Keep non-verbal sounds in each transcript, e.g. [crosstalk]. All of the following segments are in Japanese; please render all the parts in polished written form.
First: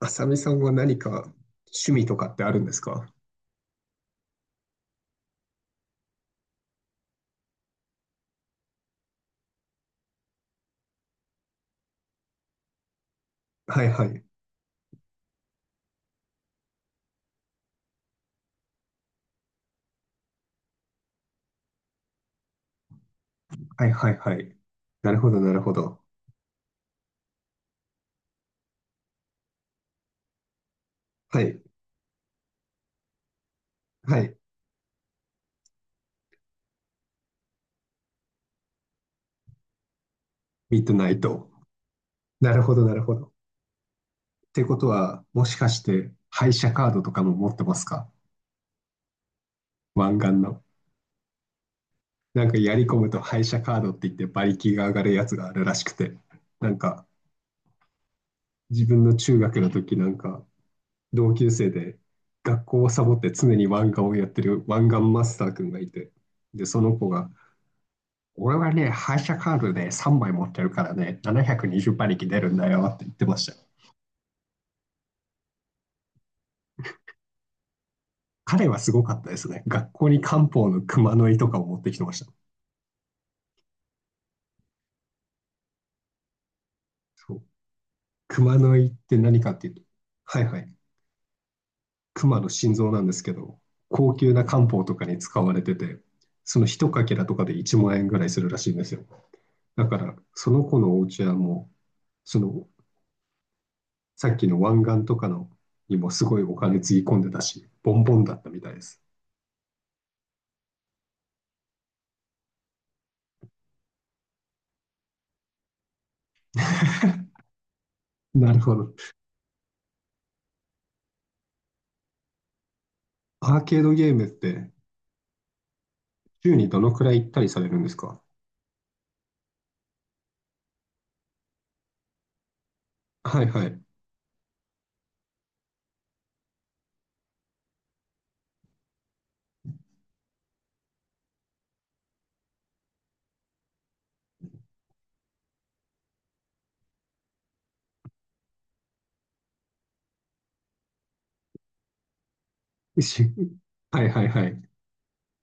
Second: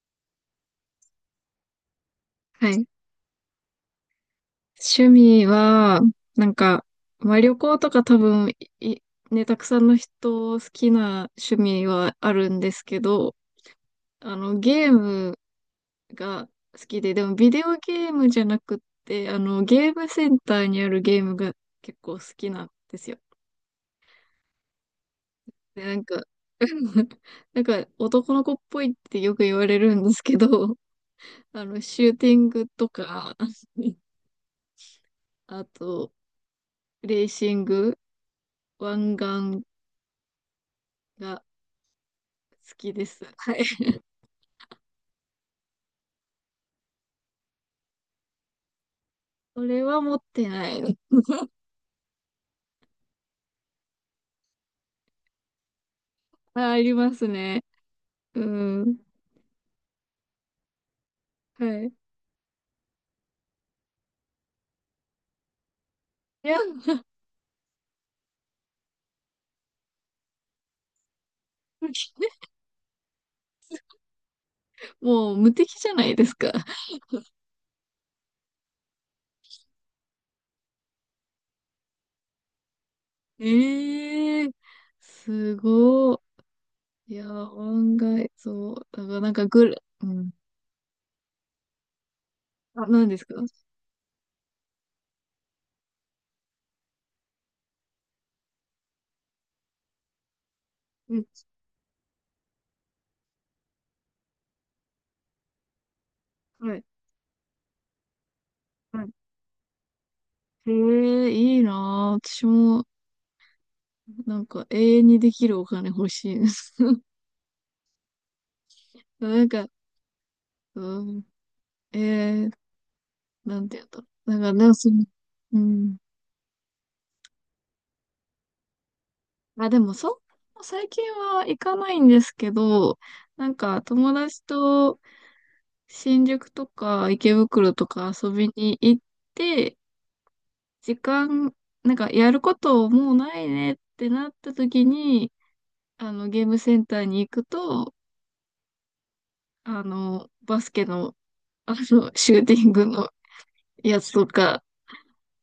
あさみさんは何か趣味とかってあるんはですい。か？趣味は、なんか、まあ、旅行とか多分、い、ね、たくさんの人好きな趣味はあるんですけど、はいはい。あの、ゲームが好きで、でもビデオゲームじゃなくって、あの、ゲームセンターにあるゲームが結構好きなんですよ。はいはいはい。なるほどなるほで、など。んか、[laughs] なんか男の子っぽいってよく言われるんですけど、はいあの、シューティングとか、はい。あと、レーシング、湾岸ミッドナイがト。なるほ好どなきるでほす。ど。っはい。てことは、もしかして廃車カードとかも持ってますか？それは持湾っ岸ての。ないの。なんかやり込むと廃車カードって言って馬力が上がるやつがあるらしくて。なあ、あんりかますね。う自ん。分の中学の時なんか同級は生い。で学校をサボって常に湾岸をやってる湾岸マスター君がいて。いや、で、その子が俺はね、廃車カードで3枚持ってるからね、720馬力 [laughs] 出るんだよって言ってましたよ。もう無敵じゃないですか。彼はすごかったですね。学校に漢方の熊の胃とかを持ってきてました。ええー、すごい。いや、そう。案外、熊そのう。胃っだかてらなん何かかっていうと、うん。はいはい。熊の心あ、臓なん何でですすけか？ど、高級な漢方とかに使われてて、その一かけらとかで1万円ぐらいするらしいんですよ。だから、その子のおう家ん。はもう、その、さっきの湾岸とかのにもすごいおは金い。つぎ込んでたし、ボンボンだったみたいです。はい。ええ、いいなぁ。私も、なんか永遠にできるお金欲しいです。[laughs] なるほど。[laughs] なんか、うん。ええ、アなーんてケー言うんドだろゲームっう。なんか、なんてかその、うん。週にどのくらい行ったりされるんですか？あ、でも最近は行かないんですけど、はいなんはか友達と新宿とか池袋とか遊びに行って、時間、なんかやることもうないねってなった時に、あのゲームセンターに行くと、あの、バスケの、あの、シューティングい。のしやはいつはといはい。か、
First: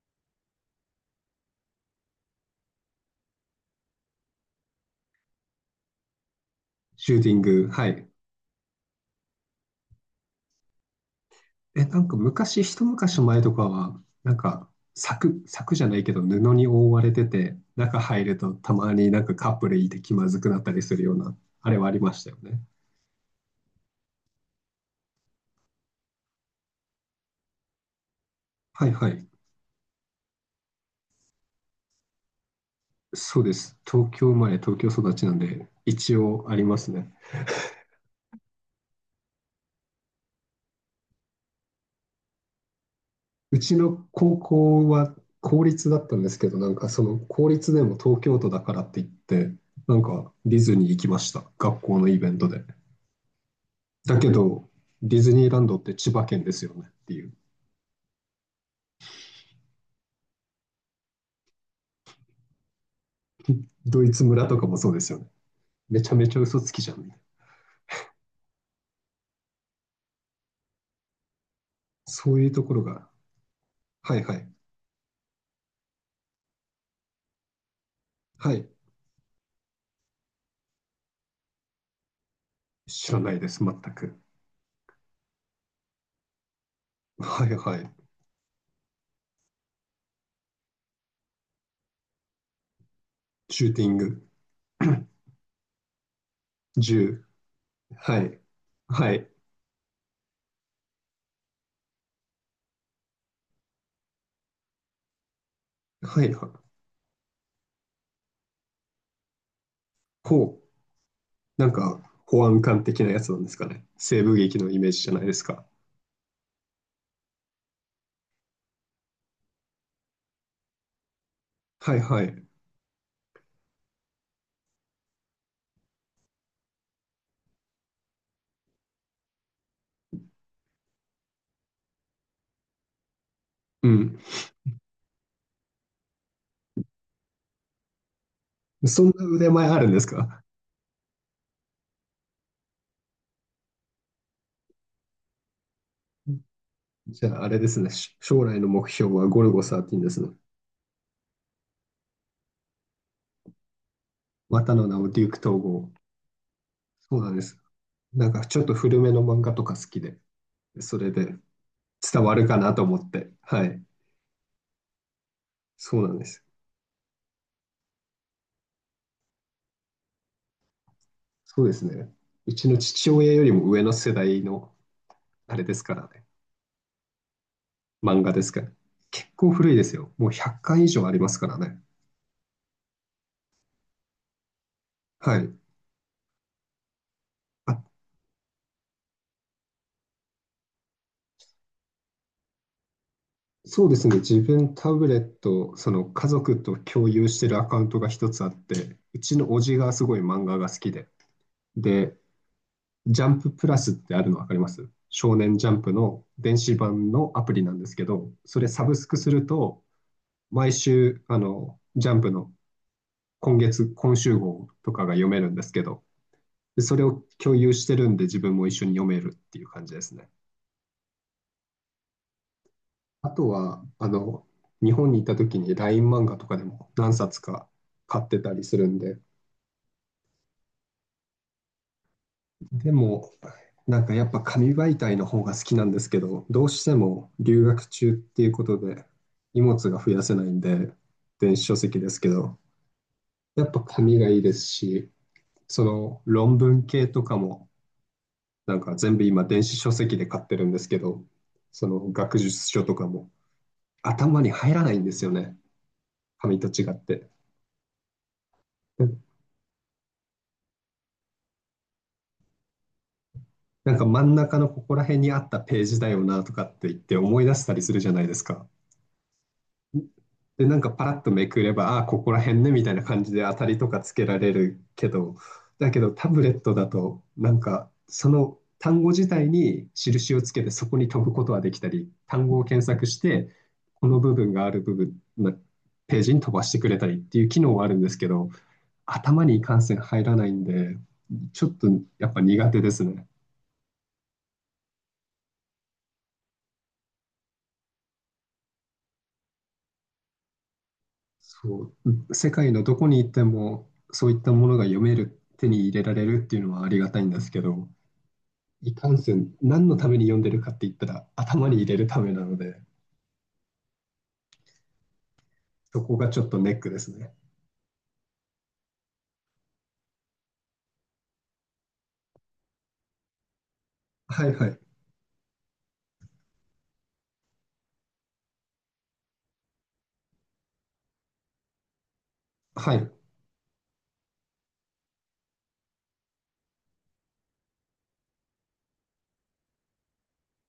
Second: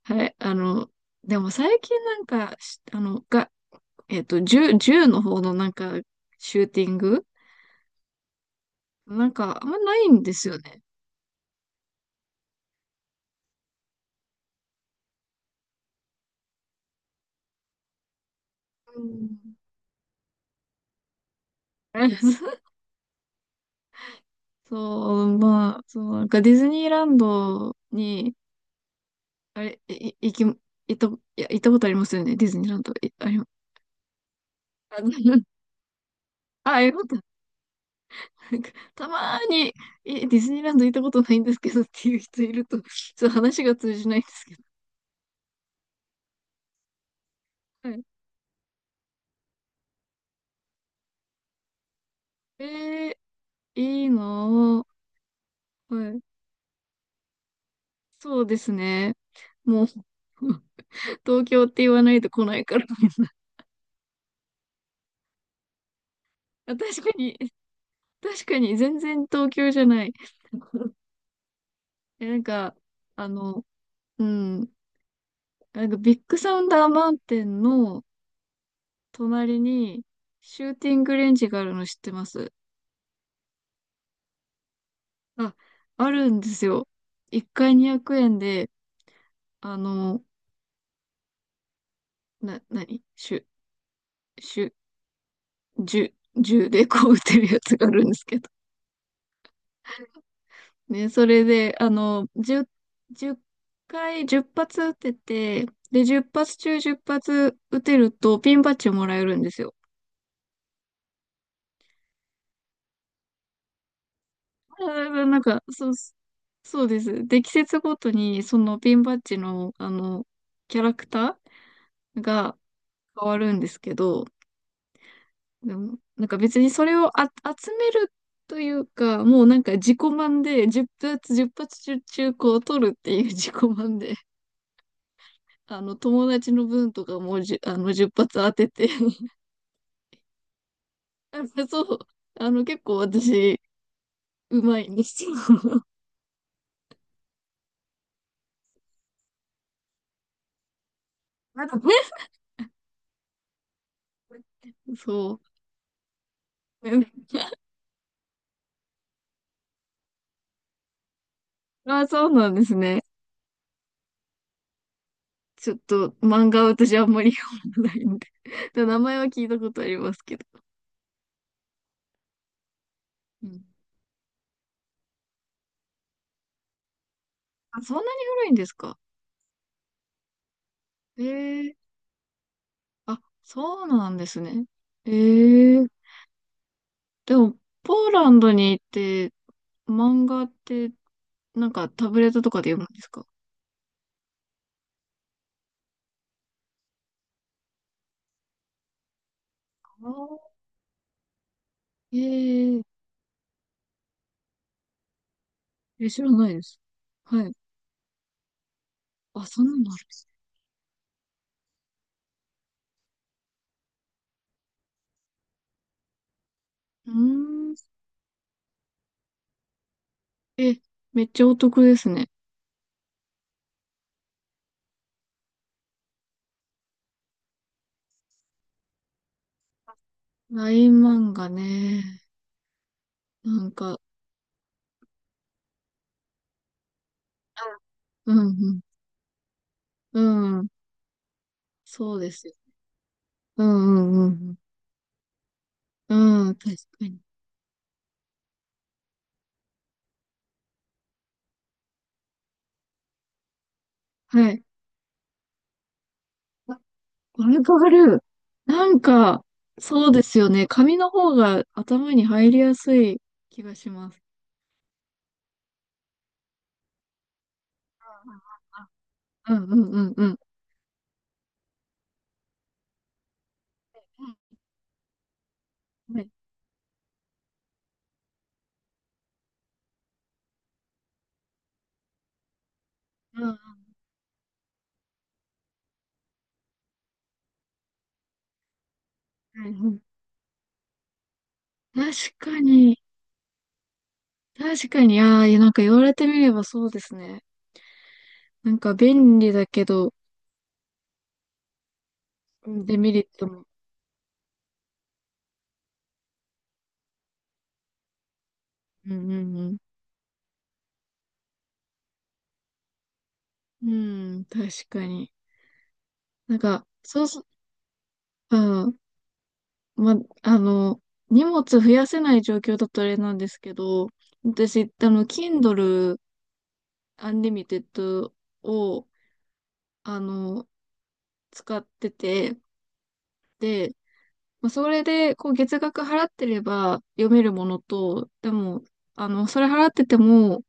はい、あの、でも最近なんか、しあの、が、えっと、銃の方のなんか、シューティンシューグティング。はい。なんか、あんまないんですよね。え、なんか昔、一昔前とかは、なんか柵、柵じゃないけど布に覆われてて、中入るとたまうになんかん。カップルいて気まずくなったりするような、あれはありましたよね。[laughs] そう、まあ、そう、なんかディズニーランドに、はいはい。あれ、った、いや、行ったことありますよね、ディズニーランド。い、あそり、うです。東京生まれ、東京あ、育ちなん [laughs] で、一応ありまあ、すよかっね。た。なんか、たまーに、ディズニーランド行ったことないんですけどっていう人いると、ちょっとう話がち通のじないんで高すけど。校は公立だったんですけど、なんかその公立ではもい。東京都だからって言って、なんかディズニー行きました、学校のイベントで。えいいだけど、の？ディズニーランドっては千い。葉県ですよねっていう。そうですね。もう、[laughs] 東京って言わないと来ないから。[laughs] ドイツ村とかもそうですよね。めちゃめちゃ嘘つあ、きじゃ確かん。に、確かに全然東京じゃない。[laughs] そなうんいうとか、ころが、あの、はいうはい、ん、なんかビッグサウンダーマウンテンのはい、隣にシューティングレンジがあるの知ってます？知らないです、全く。あ、あるんですよ。1はい回は200い、円で、あの、な、なにシュ、シューティング、シュ、[clears throat] 銃、銃 [coughs] でこう撃銃、てるやつがあるんではすけい、ど。はい、ね、それで、あの、10、回、10発撃てて、で、は10い、発中10発撃てるとピンバッジをもらえるんですよ。ほう、なんか保安官的なやつなんですかね。西部劇のイメージじゃないあ、でなすんか、か。そう、そうです。で、季節ごとに、そのピンバッジの、あの、キャラクタはいーはい。が変わるんですけど、でも、なんか別にそれを集めるというか、もうなんか自己満で、10発、1発中、中古を取るっていう [laughs] 自己う満で、ん。あの、友達の分とかもあの、10発当てて、そんな腕前あるんですか？ [laughs] あの、そう、あの、結構私、うまいんですよ。[laughs] [laughs] じゃああれですね。し将来の目標はゴルゴ13ですね。まだね、またの名をデューそク統う。合。そうなんで [laughs] す。なんかちょっと古めの漫画とか好きで、それであ、伝そうわるなんかでなすと思ね。って。はい。ちょっそうとなんです。漫画は私あんまり読まないんで [laughs] 名前は聞いたことありますけど。そうですね。うちの父親ようりん。も上の世代のあれですからね。あ、そんなに漫画で古すいんかでら。すか？結構古いですよ。もう100巻以上ありますからえね。え、あ、そうなんですね。はい。ええ、でも、ポーランドに行って、漫画って、なんかタブレットとかで読むんですか？そうですね。自分タブレット、その家族と共有してるアカウントが一つあって、うちの叔父がすごい漫あ画が好きで。で、えジャンププラスってあるの分かります？少年ジャンプええ、知のらない電で子す。版のアはい。プリなんですけど、それサブスクするあ、そんなのと、あるんです。毎週、ジャンプの今月、今週号とかが読めるんですけど、でそれうを共ー有ん。してるんで自分も一緒に読めるっていう感じですね。え、めっちゃお得ですね。あとは、日本にいた時に LINE 漫画とかでも何冊か買ってたりするんで、ライン漫画ね。でも、なんか、なんかやっぱ紙媒体の方が好きなんですけど、どうしても留学中っうていうことん、で荷物が増うやせないん、んうん。で、電子書籍でそすうけですよ。ど、うやっぱ紙んがういいんうでん。すし、そのうん、論確文か系に。とかも、なんか全部今電子書籍で買ってるんですけど、その学術書とかも頭はにい。入らないんですよね、紙とあ、違って。わかる。なんだか、そうですよね。紙の方が頭に入りやすい気がしなんかます。真ん中のここら辺にあったページだよなとかって言って思い出したりするじゃないですか。うんうんうんうん。で、なんかパラッとめくれば、ああ、ここら辺ねみたいな感じで当たりとかつうけん、られるけど、だけどはタい。ブレットだと、なんかその単語自体に印をつけてそこに飛ぶことはできたり、単語を検索しうて、ん、はこの部分がある部分、まあページに飛ばしてくれたりっていう機能はあるんですけど、頭にい、いうかんせんん、入らないんで、ちょっと確やっぱか苦手でに。すね。確かに。ああ、いや、なんか言われてみればそうですね。なんか便利だけど、そう、世界のどデこメにリ行ッってトも。もそういったものが読める、手に入れられるっていうのはありがたいんですけど、いかうんんせんうん何のために読んでるかって言ったら頭に入れるためなので、うん。うん、確かに。そこがちょっなんとネッか、クですそうね。そう、うん、ま、あの、荷物増やせない状況だとあれなんですけど、はいはい。私、あの、Kindle Unlimited を、あの、使ってて、はい。で、まあ、それで、こう、月額払ってれば読めるものと、でも、あの、それ払ってても、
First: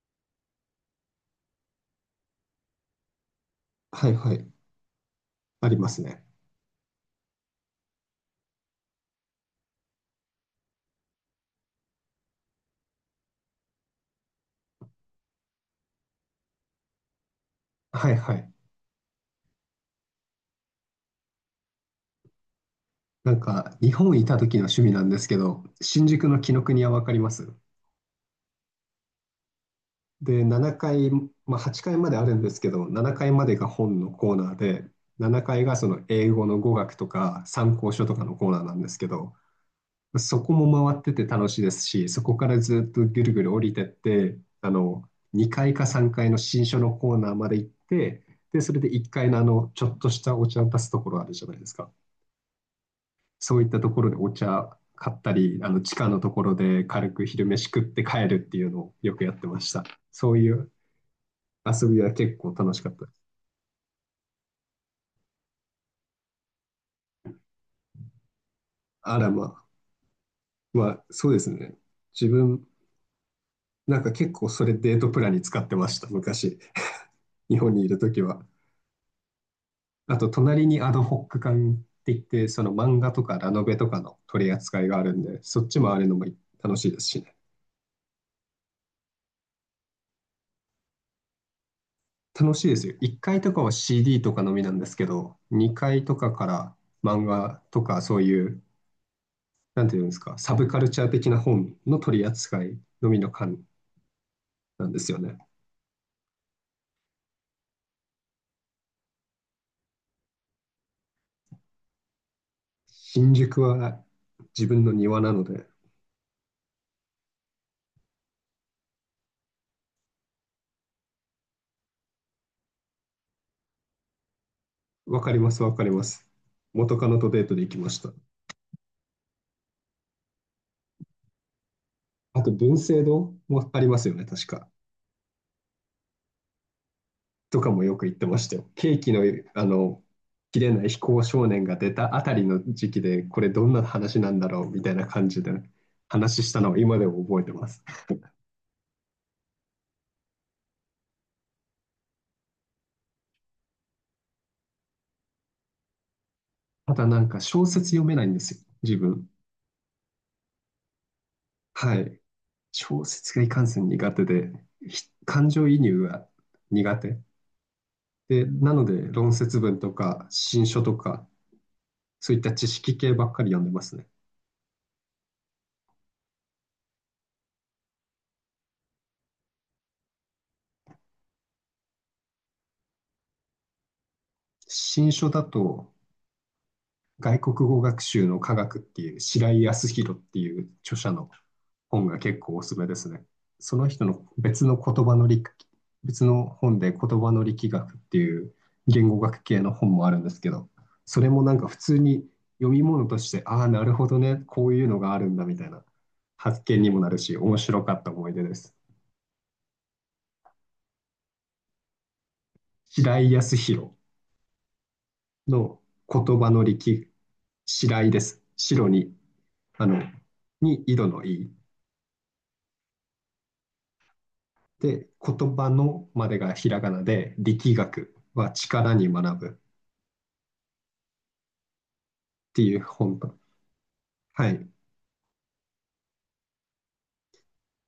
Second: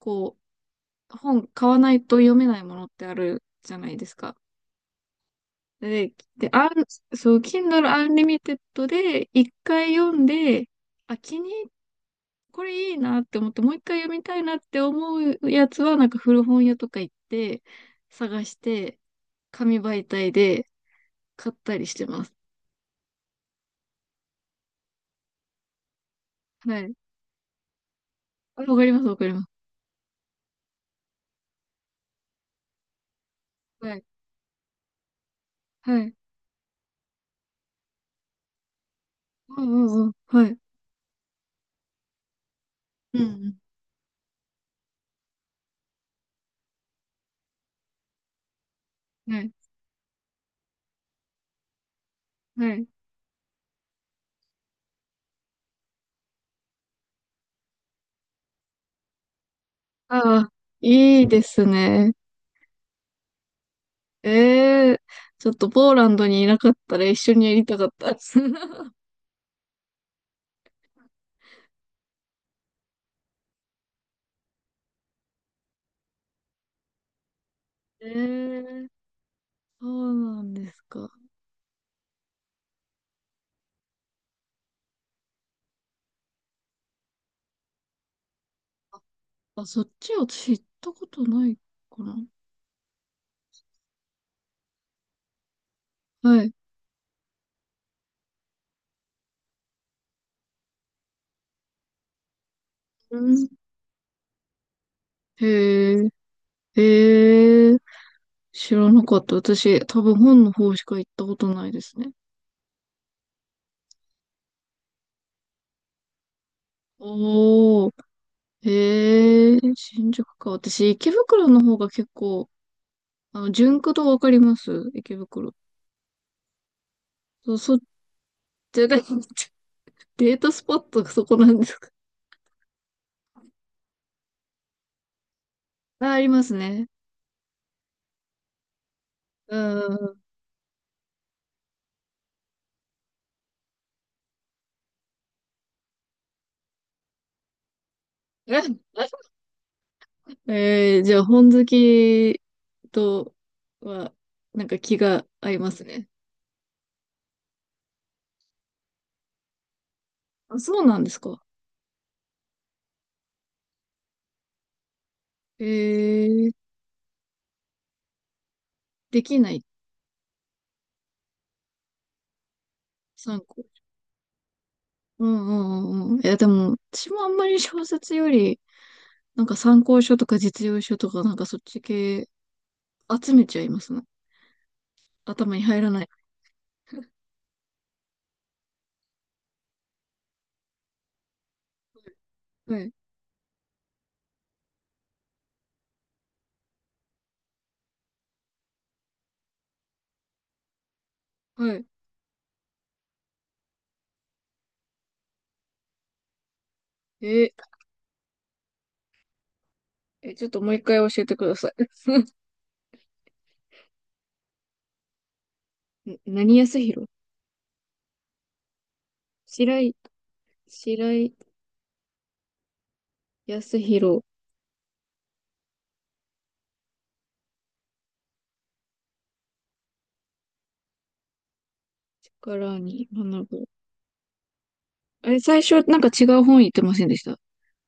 こう、本買わないと読めないものってあるじゃないではいすはか。い。ありますで、ね。で、そう、Kindle Unlimited で、一回読んで、あ、これいいなって思って、もう一回読みたいなって思うやつは、なんか古本屋とか行って、はいは探い。して、紙媒体で買ったりしてます。なんか日本いた時の趣味なんですけど、新宿の紀伊国は屋い。わかります？あ、わかります、わかります。で、7回まあ、8階まであるんですけど、7回までがは本い。のコーナーで、7回がそはのい。英語の語学とか参考書とかのコーナーなんですけど、うんうんうん。そはこい。も回ってて楽しいですし、そこからずっとうぐるぐるん降りてって、2回か3回の新書のコーナーまで行って、で、それで1回うん。のはい。ちょっとしたお茶を出すところあるじゃないですか。はい。そういったところでお茶買ったり、地下のところで軽く昼飯食って帰るっていうのをよくやってました。そうああ、いういいです遊びね。は結構楽しかった。ええ、ちょっとポーランドにいなかったら一緒にやりたかったです。[laughs] あらまあ、まあ、そうですね。自分、なんか結構それデートプランに使ってました、昔。日本にいるえときは。え、そうあと、なん隣ですにアドか？ホック館って言って、その漫画とかラノベとかの取り扱いがあるんで、そっちもあるのも楽しいですしね。あ、そっちを知ったことないかな。楽しいですよ。1階とかは CD とかのみなんですけど、2階とかはかい。ら漫画とかそういう、なんていうんですか、サブカルチャー的な本の取り扱いのうみのん。館なんですよね。へえ。ええ、知らなかった。私、多分本の方しか行ったことないですね。新宿は自分の庭なので、おー、ええ、新宿か。私、池袋の方が結構、あの、ジュンク堂わかります？池わかりま袋。す、わかります。元カノとデーそトう、で行そきっました。ちが、[laughs] デートスポットがそこなんですか？あと、文政堂もありますよね、確か。あ、ありますね。とかもよく行ってましたよ。ケーキの、うあの、ん。切れない非行少年が出たあたりの時期で、これどんな話なんだろうみたいな感じで話したのを今でも覚えてます。[laughs] ええ、じゃあ、本好きとは、なんか気が合いますね。まただなんか小説読めないんですよ、自分。あ、そうなんですか。はい。小説がいかんせん苦手で、ひ感情移入がええ、苦手。で、なので、で論きな説い。文とか、新書とか、そういった知識系ばっ参かり読考。んでますね。うんうんうんうん。いや、でも、私もあんまり小説より、なんか参考書とか実用書とか、なんかそっち系集めちゃいますね。新書だ頭に入と、らない。外国語学習の科学っていう、白井康弘っていう著者の本が結構おすすはめい。ですね。その人の別の言葉の力、別の本で言葉の力学っていう言語学系の本もあるんですけど、それもなんはか普い。通に読み物として、ああ、なるほどね、こういうのがあるんだみたいな発見にもなるし、え面白ーかった思い出です。え、ちょっともう一回教えてください。[laughs] 白井康弘のな言葉何の安力、弘白井です。白に、白あ井、の、に井戸白の井井。康弘で、言葉のまでがひらがなで、力学は力に学ぶっかていらうに本と、学ぶ。はい。あれ、最初なんか違う本言ってませんでした？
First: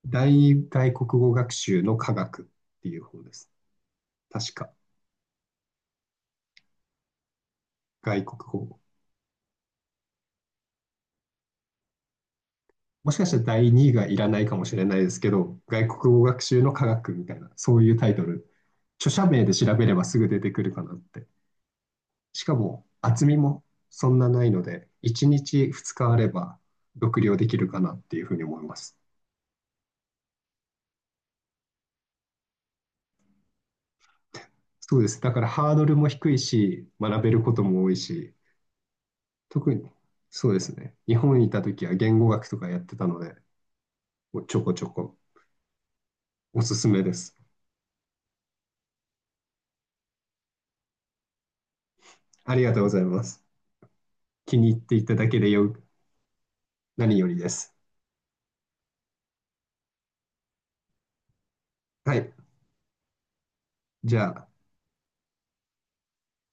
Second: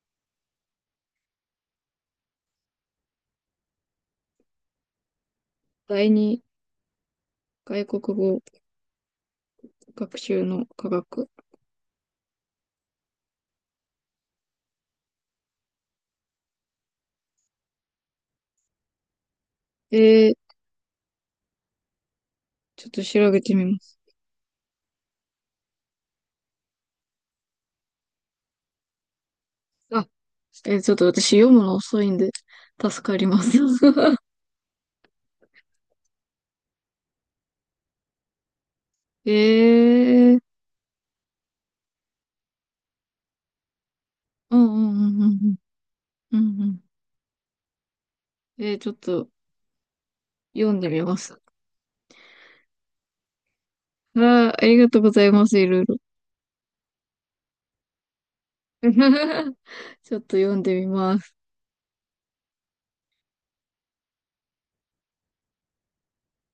大外国語学習の科学っていう本です。確か、第二外国外国語語。学習の科学。もしかしたら第2位がいらないかもしれないですけど、外国語学習の科学みたいな、そういうタイトル、著者名で調べれえばすぐー、出てくるかなって。しかちもょっと厚調みべてもみます。そんなないので、1日2日あれば読了できるかなっていうふうに思います。あ、ちょっと私読むの遅いんで、助かります。[laughs] そうです。だからハードルも低いし、学べることも多いし、え特にえ、そうですね。日本にいた時は言語学とかやってたので、もうちうょん こ [laughs] うちょこんうんうんうん。うおんうすん。すめです。ちょっと読んでみます。ありがとうございます。あー、気あにり入っがてとういごたざだいけまです、いよ、ろいろ。何よりです。[laughs] ちょっと読んでみます。はい。じゃあ。